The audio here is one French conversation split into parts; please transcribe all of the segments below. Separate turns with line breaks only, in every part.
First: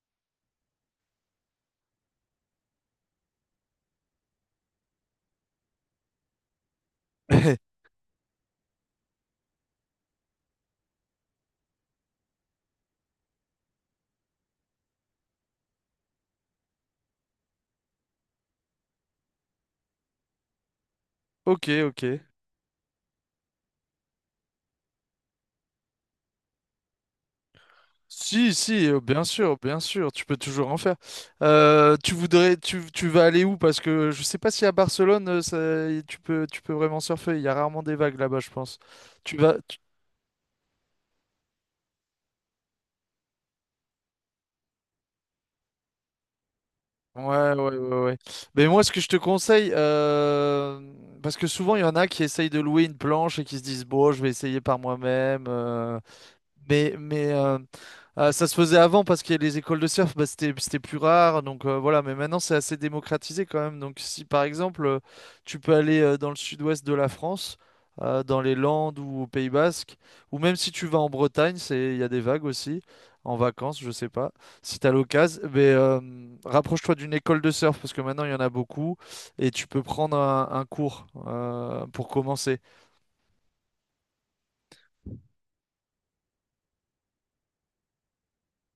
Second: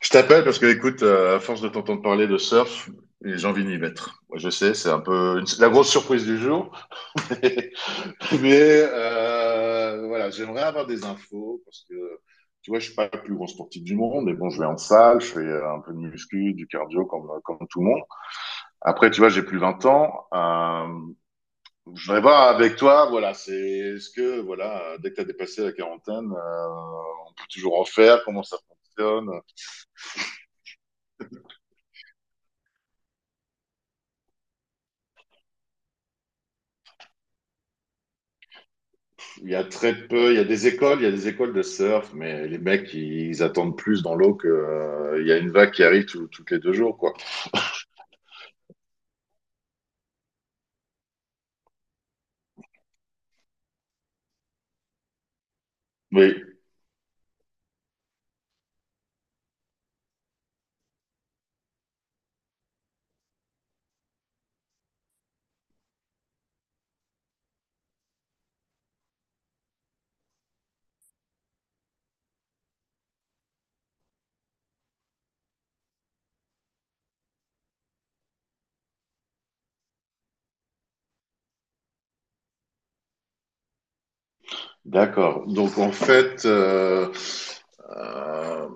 Je t'appelle parce que, écoute, à force de t'entendre parler de surf, j'ai envie d'y mettre. Moi, je sais, c'est un peu la grosse surprise du jour, mais voilà, j'aimerais avoir des infos parce que, tu vois, je suis pas le plus grand sportif du monde, mais bon, je vais en salle, je fais un peu de muscu, du cardio comme tout le monde. Après, tu vois, j'ai plus 20 ans. Euh,
Ok, ok.
je voudrais voir avec toi, voilà, c'est est-ce que, voilà, dès que tu as dépassé la quarantaine, on peut toujours en faire, comment
Si,
ça
si,
fonctionne?
bien sûr, tu peux toujours en faire. Tu vas aller où? Parce que je sais pas si à Barcelone, tu peux vraiment surfer. Il y a rarement des vagues là-bas, je pense. Tu
Il y
vas,
a
tu-
très peu, il y a des écoles, il y a des écoles de surf, mais les mecs, ils attendent plus dans l'eau que il y a une vague qui arrive toutes les 2 jours, quoi.
ouais, ouais, ouais, ouais. Ouais. Mais moi, ce que je te conseille, parce que souvent il y en a qui essayent de louer une planche et qui se disent bon, je vais essayer par moi-même. euh,
Oui,
mais, mais euh, Euh, ça se faisait avant parce que les écoles de surf, bah, c'était plus rare. Donc voilà, mais maintenant c'est assez démocratisé quand même. Donc si par exemple tu peux aller dans le sud-ouest de la France, dans les Landes ou au Pays Basque, ou même si tu vas en Bretagne, il y a des vagues aussi, en vacances, je sais pas. Si tu as l'occasion, mais rapproche-toi d'une école de surf parce que maintenant il y en a beaucoup et tu peux prendre un cours pour commencer.
d'accord. Donc en fait, euh,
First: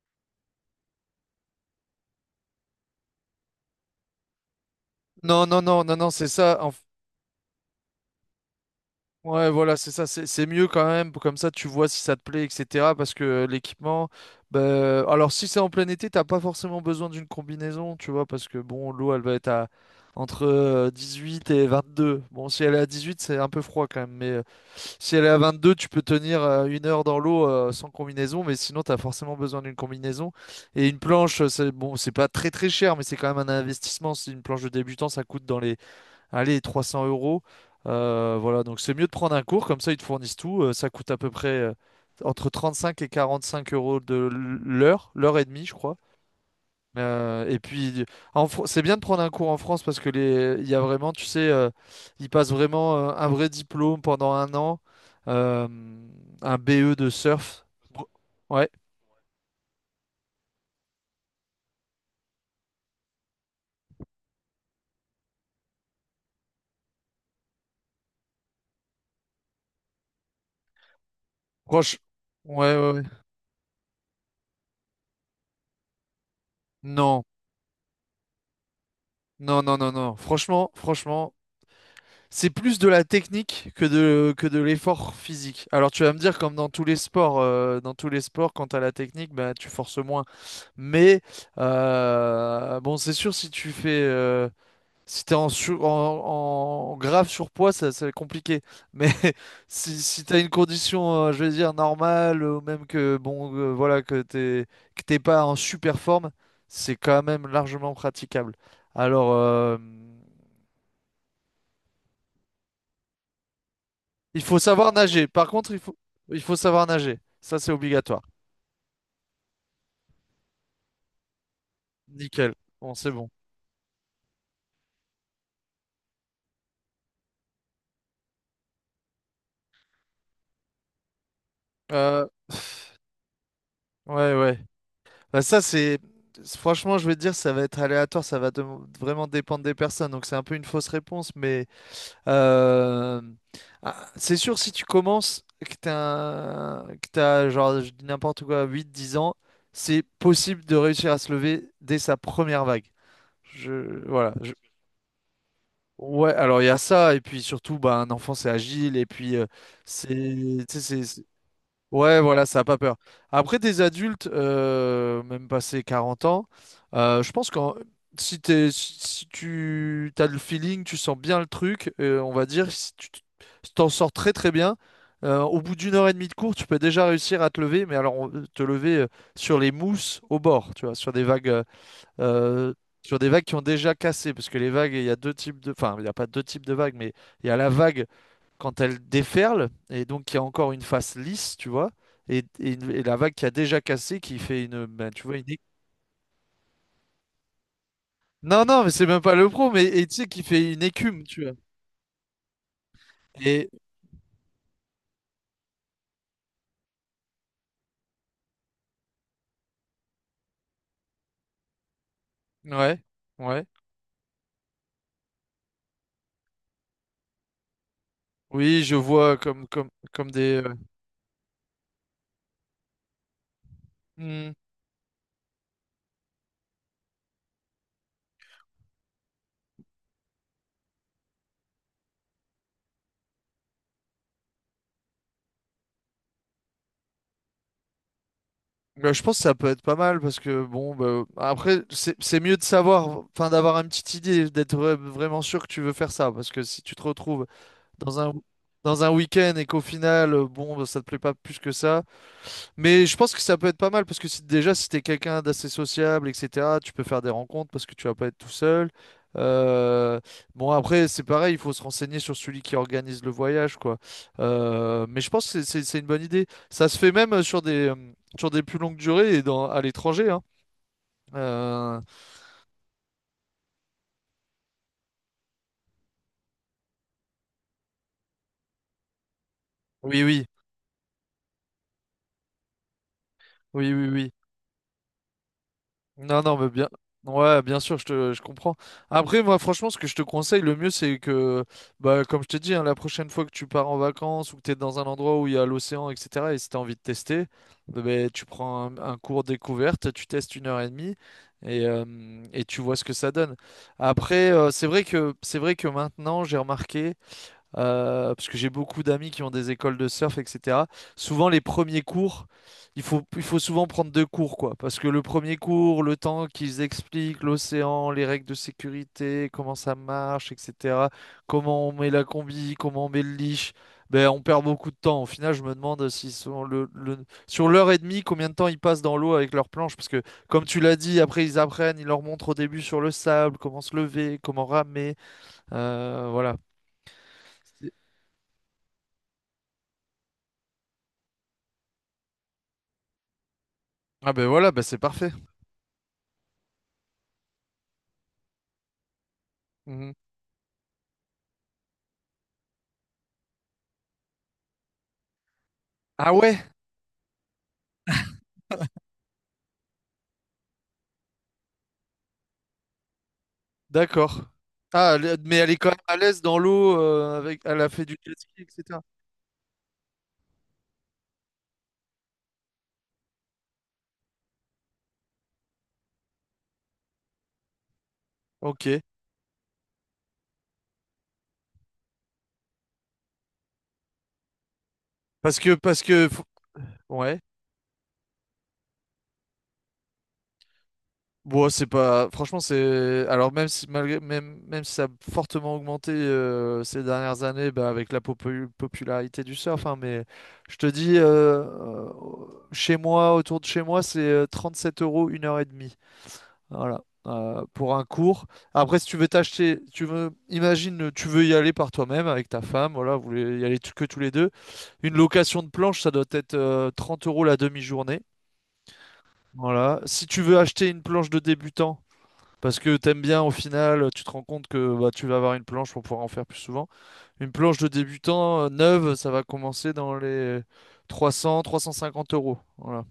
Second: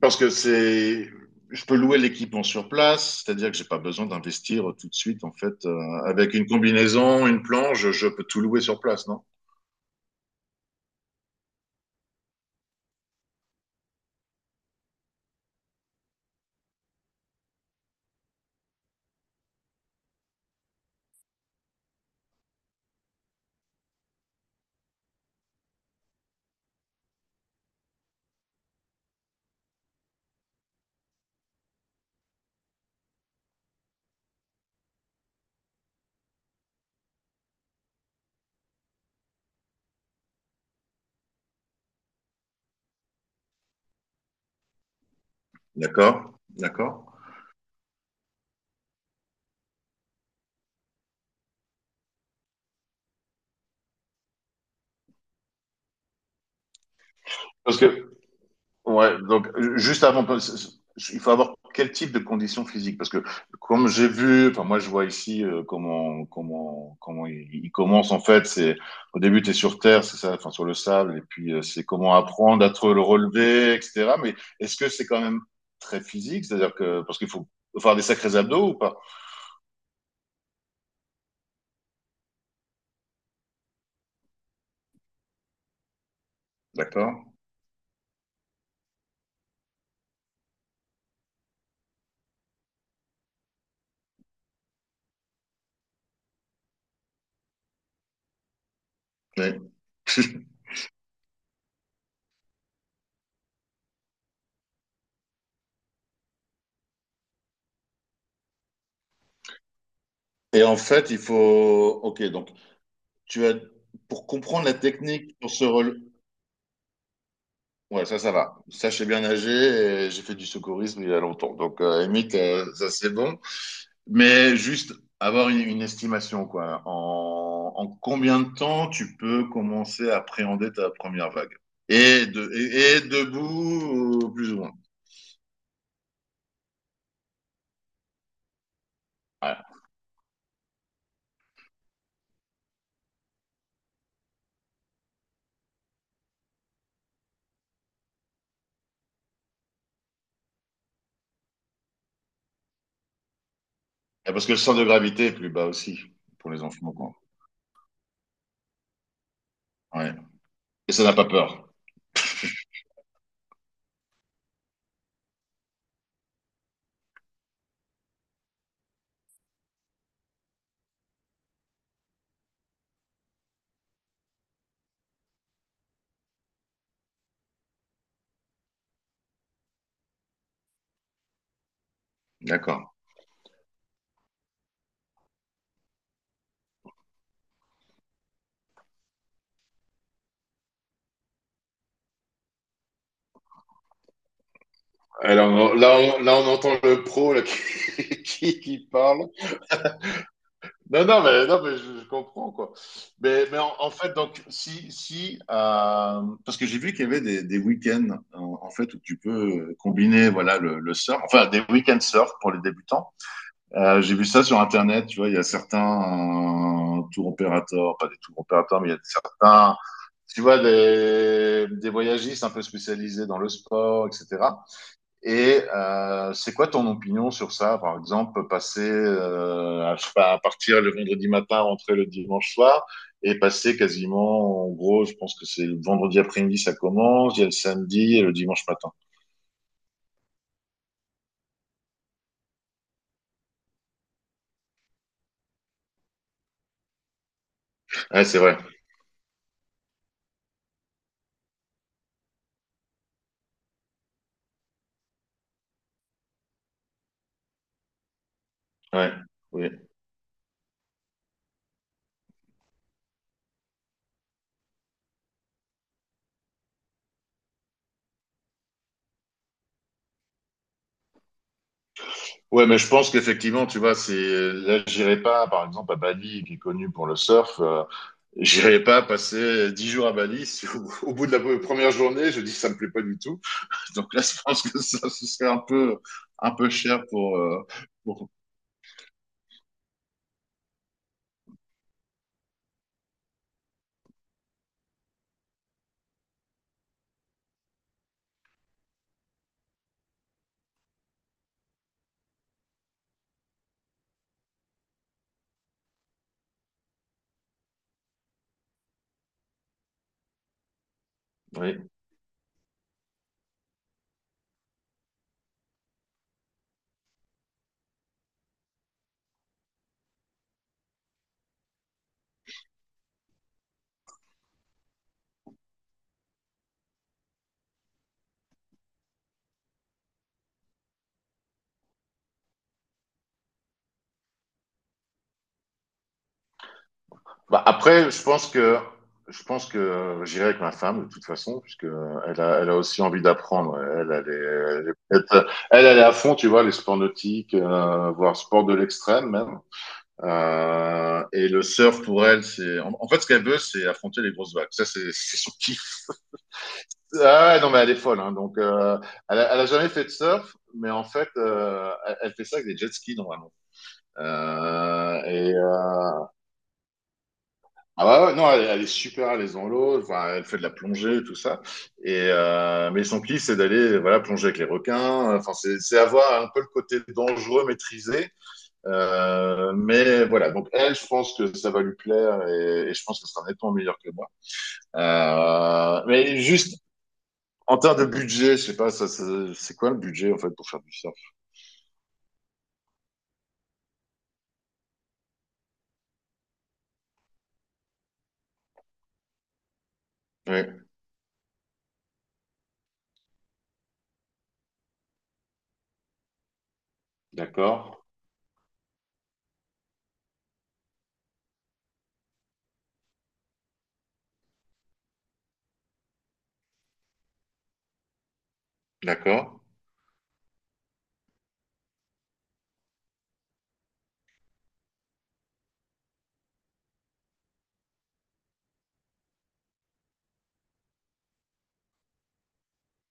parce que c'est, je peux louer l'équipement sur place, c'est-à-dire que j'ai pas besoin d'investir tout de suite, en
Non, non,
fait,
non, non, non, c'est
avec une
ça. En
combinaison, une planche, je peux tout louer sur place, non?
Ouais, voilà, c'est ça, c'est mieux quand même, comme ça tu vois si ça te plaît, etc. Parce que l'équipement, bah, alors si c'est en plein été, t'as pas forcément besoin d'une combinaison, tu vois, parce que bon, l'eau elle va être à entre 18 et 22. Bon, si elle est à 18, c'est un peu froid quand même, mais si elle est à 22, tu peux tenir une heure dans l'eau sans combinaison, mais sinon t'as forcément besoin d'une combinaison. Et une planche, c'est bon, c'est pas très très cher, mais c'est quand même un investissement. Si une planche de débutant, ça coûte dans les allez, 300 euros. Voilà, donc c'est mieux de prendre un cours, comme ça ils te fournissent tout. Ça coûte à peu près entre cinq et 45 € de l'heure, l'heure et demie, je crois.
D'accord, d'accord.
Et puis, c'est bien de prendre un cours en France parce que il y a vraiment, tu sais, ils passent vraiment un vrai diplôme pendant un an, euh, un BE de surf.
Parce
Bro-
que
Ouais,
Ouais, donc juste avant, il faut avoir quel type de conditions physiques? Parce que comme j'ai vu, enfin moi je vois ici comment il commence en fait. C'est au début tu es sur terre, c'est ça, enfin sur le sable, et puis c'est
Proche.
comment apprendre à
Ouais, ouais,
te le
ouais.
relever, etc. Mais est-ce que c'est quand même très physique? C'est-à-dire que parce
Non,
qu'il faut faire des sacrés abdos ou pas?
non, non, non, non. Franchement, franchement. C'est plus de la technique que de l'effort physique. Alors tu vas me dire, comme dans tous les
D'accord.
sports, quand tu la technique, bah, tu forces moins. Mais bon, c'est sûr, si tu fais, si t'es en grave surpoids, ça va être compliqué. Mais
Ouais.
si tu une condition, je vais dire, normale, ou même que, bon, voilà, que t'es pas en super forme, c'est quand même largement praticable. Alors.
Et en fait, il faut. Ok, donc tu as pour
Il faut
comprendre la
savoir nager.
technique
Par
pour se
contre, il faut,
rel-
il faut savoir nager. Ça, c'est
Ouais,
obligatoire.
ça va. Ça, je sais bien nager et j'ai fait du secourisme il y a longtemps. Donc, à la limite,
Nickel.
ça,
Bon, c'est
c'est
bon.
bon. Mais juste avoir une estimation, quoi. En combien de temps tu peux commencer à appréhender ta première vague?
Euh,
Et debout,
ouais,
plus ou
ouais.
moins.
Bah, ça, c'est. Franchement, je vais te dire, ça va être aléatoire. Ça va vraiment
Ouais.
dépendre des personnes. Donc, c'est un peu une fausse réponse. Mais euh, ah, c'est sûr, si tu commences, que t'as, genre, je dis n'importe quoi, huit dix ans, c'est possible de réussir à se lever dès sa première vague.
Et
Voilà.
parce que le centre de gravité est plus bas aussi
Ouais,
pour
alors
les
il y a
enfants, quoi.
ça, et puis surtout, bah, un enfant c'est agile, et puis c'est.
Ouais.
tu sais,
Et
c'est-
ça n'a pas
c'est-
peur.
Ouais, voilà, ça a pas peur. Après, des adultes, même passé 40 ans, je pense que si, t'es- si si tu as le feeling, tu sens bien le truc, on va dire, si t'en sors très très bien, au bout d'une heure et demie de cours, tu peux déjà réussir à te lever, mais alors te lever sur les mousses au bord, tu vois, sur des vagues. Euh,
D'accord.
Sur des vagues qui ont déjà cassé, parce que les vagues, il y a deux types enfin, il n'y a pas deux types de vagues, mais il y a la vague quand elle déferle, et donc il y a encore une face lisse, tu vois, et et la vague qui a déjà cassé, qui fait une, ben, tu vois, une.
Alors, là, on entend le pro là,
Non,
qui
non, mais c'est même
parle.
pas le pro, mais et tu sais, qui fait une
Non, non,
écume, tu vois.
mais je comprends, quoi. Mais
Et,
en fait, donc, si, parce que j'ai vu qu'il y avait des week-ends, en fait, où tu peux combiner, voilà, le surf, enfin, des week-ends surf pour les
ouais,
débutants.
ouais.
J'ai vu ça sur Internet, tu vois, il y a certains tour opérateurs, pas des tour opérateurs,
Oui,
mais il
je
y a
vois comme,
certains,
comme, comme
tu vois,
des,
des voyagistes un peu spécialisés dans le sport,
hmm.
etc. Et c'est quoi ton opinion sur ça? Par exemple, passer je sais pas, à partir le vendredi matin, rentrer le dimanche soir, et passer quasiment, en gros, je pense que c'est le vendredi après-midi, ça commence, il y a le samedi et le dimanche matin.
Bah, je pense que ça peut être pas mal parce que bon bah, après c'est mieux de savoir enfin d'avoir une petite idée d'être vraiment sûr que tu veux faire ça parce que si tu te retrouves dans
Ouais,
un
c'est vrai.
week-end et qu'au final bon bah, ça te plaît pas plus que ça mais je pense que ça peut être pas mal parce que si, déjà, si t'es quelqu'un d'assez sociable, etc., tu peux faire des rencontres parce que tu vas pas être tout seul.
Ouais. Oui.
Euh, bon, après, c'est pareil, il faut se renseigner sur celui qui organise le voyage, quoi. Mais je pense que c'est une bonne idée. Ça se fait même sur des plus longues durées et à l'étranger, hein. Euh,
Ouais, mais je pense qu'effectivement, tu vois, c'est là, j'irai pas, par exemple, à Bali, qui est connu pour le surf, j'irai pas passer 10 jours à
oui,
Bali.
oui,
Si au bout de la première journée, je dis ça me plaît pas du tout.
oui, oui,
Donc là,
oui.
je pense que ça, ce serait
Non,
un
non, mais
peu
bien.
cher pour.
Ouais, bien sûr, je
Pour...
te, je comprends. Après, moi, franchement, ce que je te conseille, le mieux, c'est que, bah, comme je t'ai dit, hein, la prochaine fois que tu pars en vacances ou que tu es dans un endroit où il y a l'océan, etc., et si tu as envie de tester, eh ben, tu prends un cours découverte, tu testes une heure et demie et, euh, et tu vois ce que ça donne. Après, c'est vrai que maintenant, j'ai remarqué parce que j'ai beaucoup d'amis qui ont des écoles de surf, etc. Souvent, les
Oui.
premiers cours, il faut souvent prendre deux cours, quoi. Parce que le premier cours, le temps qu'ils expliquent l'océan, les règles de sécurité, comment ça marche, etc. Comment on met la combi, comment on met le leash, ben, on perd beaucoup de temps. Au final, je me demande s'ils sont le- sur l'heure et demie, combien de temps ils passent dans l'eau avec leur planche. Parce que, comme tu l'as dit, après, ils leur montrent au début sur le sable, comment se lever, comment ramer. Voilà.
Bah, après, je pense que j'irai avec ma femme de toute façon, puisque elle a aussi envie d'apprendre.
Ah ben voilà, ben c'est parfait.
Elle est à fond, tu vois, les sports nautiques, voire sport de l'extrême même.
Mhm.
Et le surf pour elle, c'est en fait ce qu'elle veut, c'est affronter les grosses vagues. Ça, c'est son kiff.
Ah ouais,
Ah ouais, non, mais elle est folle. Hein, donc, elle a jamais fait de surf, mais en fait, elle fait ça avec des jet skis normalement.
d'accord. Ah,
Euh, et
mais elle est quand même à
euh,
l'aise dans l'eau, elle a fait du
ah ouais,
jet
ouais, non,
ski,
elle est
etc.
super à l'aise dans l'eau. Enfin, elle fait de la plongée, tout ça. Mais son kiff, c'est d'aller voilà plonger avec les requins. Enfin, c'est avoir un peu le côté dangereux maîtrisé.
Ok.
Mais voilà, donc elle, je pense que ça va lui plaire et je pense que ce sera nettement meilleur que moi.
Parce que, parce
Euh,
que,
mais
faut-
juste
ouais.
en termes de budget, je sais pas, c'est quoi le budget en fait pour faire du surf?
Bon, c'est pas, franchement, alors même si ça a fortement augmenté ces dernières années, bah, avec la popularité du surf, hein, mais
Oui,
je te dis, chez moi, autour de chez moi, c'est 7 € une heure et demie. Voilà. Pour
d'accord.
un cours. Après, si tu veux t'acheter, imagine, tu veux y aller par toi-même avec ta femme, voilà, vous voulez y aller que tous les deux. Une location de planche, ça doit être 30 € la demi-journée.
d'accord.
Voilà. Si tu veux acheter une planche de débutant, parce que t'aimes bien au final, tu te rends compte que bah, tu vas avoir une planche pour pouvoir en faire plus souvent. Une planche de débutant neuve, ça va commencer dans les 300, 350 euros. Voilà.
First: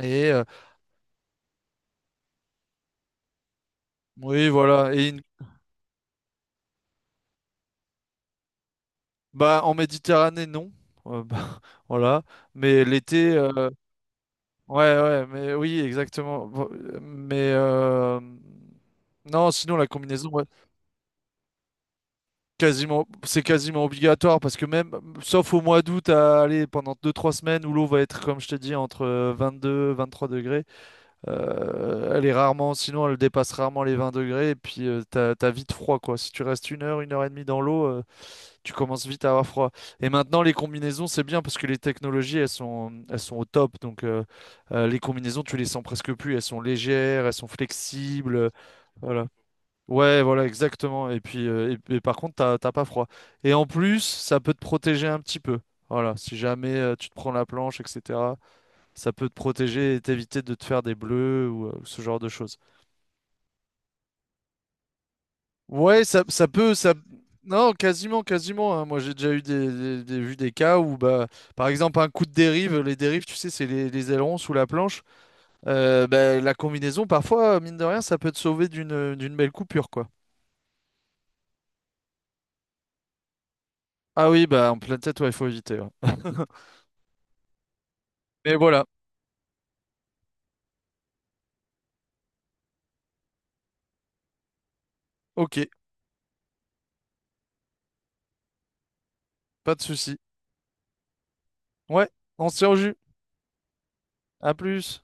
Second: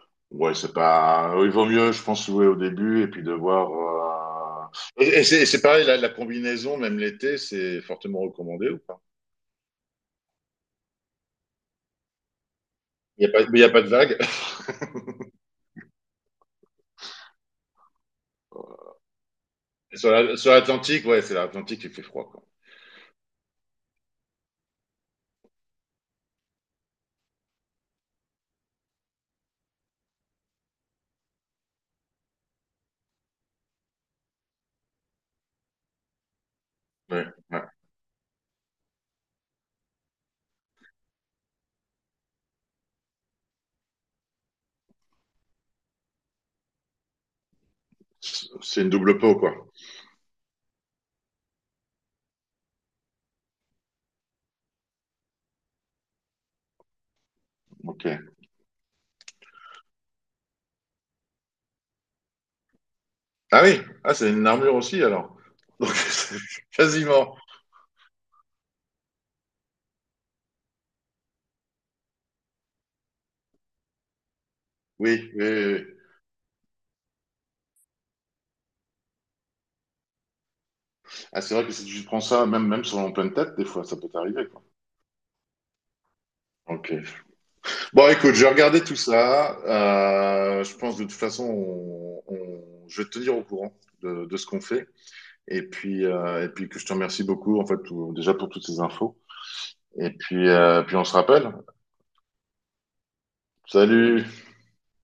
Et
Ouais, c'est pas. Il vaut mieux, je pense, jouer au début et puis de voir.
oui,
euh,
voilà.
Et et c'est pareil, la combinaison, même l'été, c'est fortement recommandé ou pas?
Bah, en Méditerranée, non. Bah, voilà. Mais
Il y a
l'été,
pas, mais il y a pas de vague.
ouais, ouais, mais oui, exactement. Bon, mais non, sinon, la
Sur
combinaison,
la-
ouais,
sur l'Atlantique, ouais, c'est l'Atlantique qui fait froid, quoi.
quasiment, c'est quasiment obligatoire parce que même, sauf au mois d'août, à aller pendant deux trois semaines où l'eau va être, comme je t'ai dit, entre 22, 23 degrés, elle est rarement, sinon, elle dépasse rarement les 20 degrés et puis t'as vite froid, quoi. Si tu restes une heure
Ouais,
et demie
ouais.
dans l'eau, tu commences vite à avoir froid. Et maintenant, les combinaisons, c'est bien parce que les technologies, elles sont au top. Donc, les combinaisons, tu les sens presque plus. Elles sont légères, elles sont flexibles.
C'est une double
Voilà.
peau, quoi.
Ouais, voilà, exactement. Et puis, et par contre, t'as pas froid. Et en plus, ça peut te protéger un petit peu. Voilà, si jamais tu te prends la planche,
Ok.
etc., ça peut te protéger et t'éviter de te faire des bleus ou ce genre de choses.
Ah oui, ah, c'est une armure aussi, alors. Donc,
Ouais, ça peut, ça.
quasiment.
Non, quasiment, quasiment. Hein. Moi, j'ai déjà eu vu des cas où, bah, par exemple, un coup de dérive, les dérives, tu sais, c'est les ailerons sous la planche.
Oui, oui, oui, oui.
Bah, la combinaison, parfois, mine de rien, ça peut te sauver d'une belle coupure, quoi.
Ah, c'est vrai que si tu prends ça, même sur en pleine tête, des fois, ça peut
Ah oui,
t'arriver, quoi.
bah, en pleine tête, ouais, il faut éviter. Ouais.
Ok. Bon, écoute, je vais
Mais
regarder
voilà,
tout ça. Je pense de toute façon, je vais te tenir au courant de ce qu'on fait.
ok,
Et puis que je te remercie beaucoup, en fait, déjà pour toutes ces infos.
pas de
Et
souci.
puis, euh, puis on se rappelle.
Ouais, on se tient au jus.
Salut!
À plus.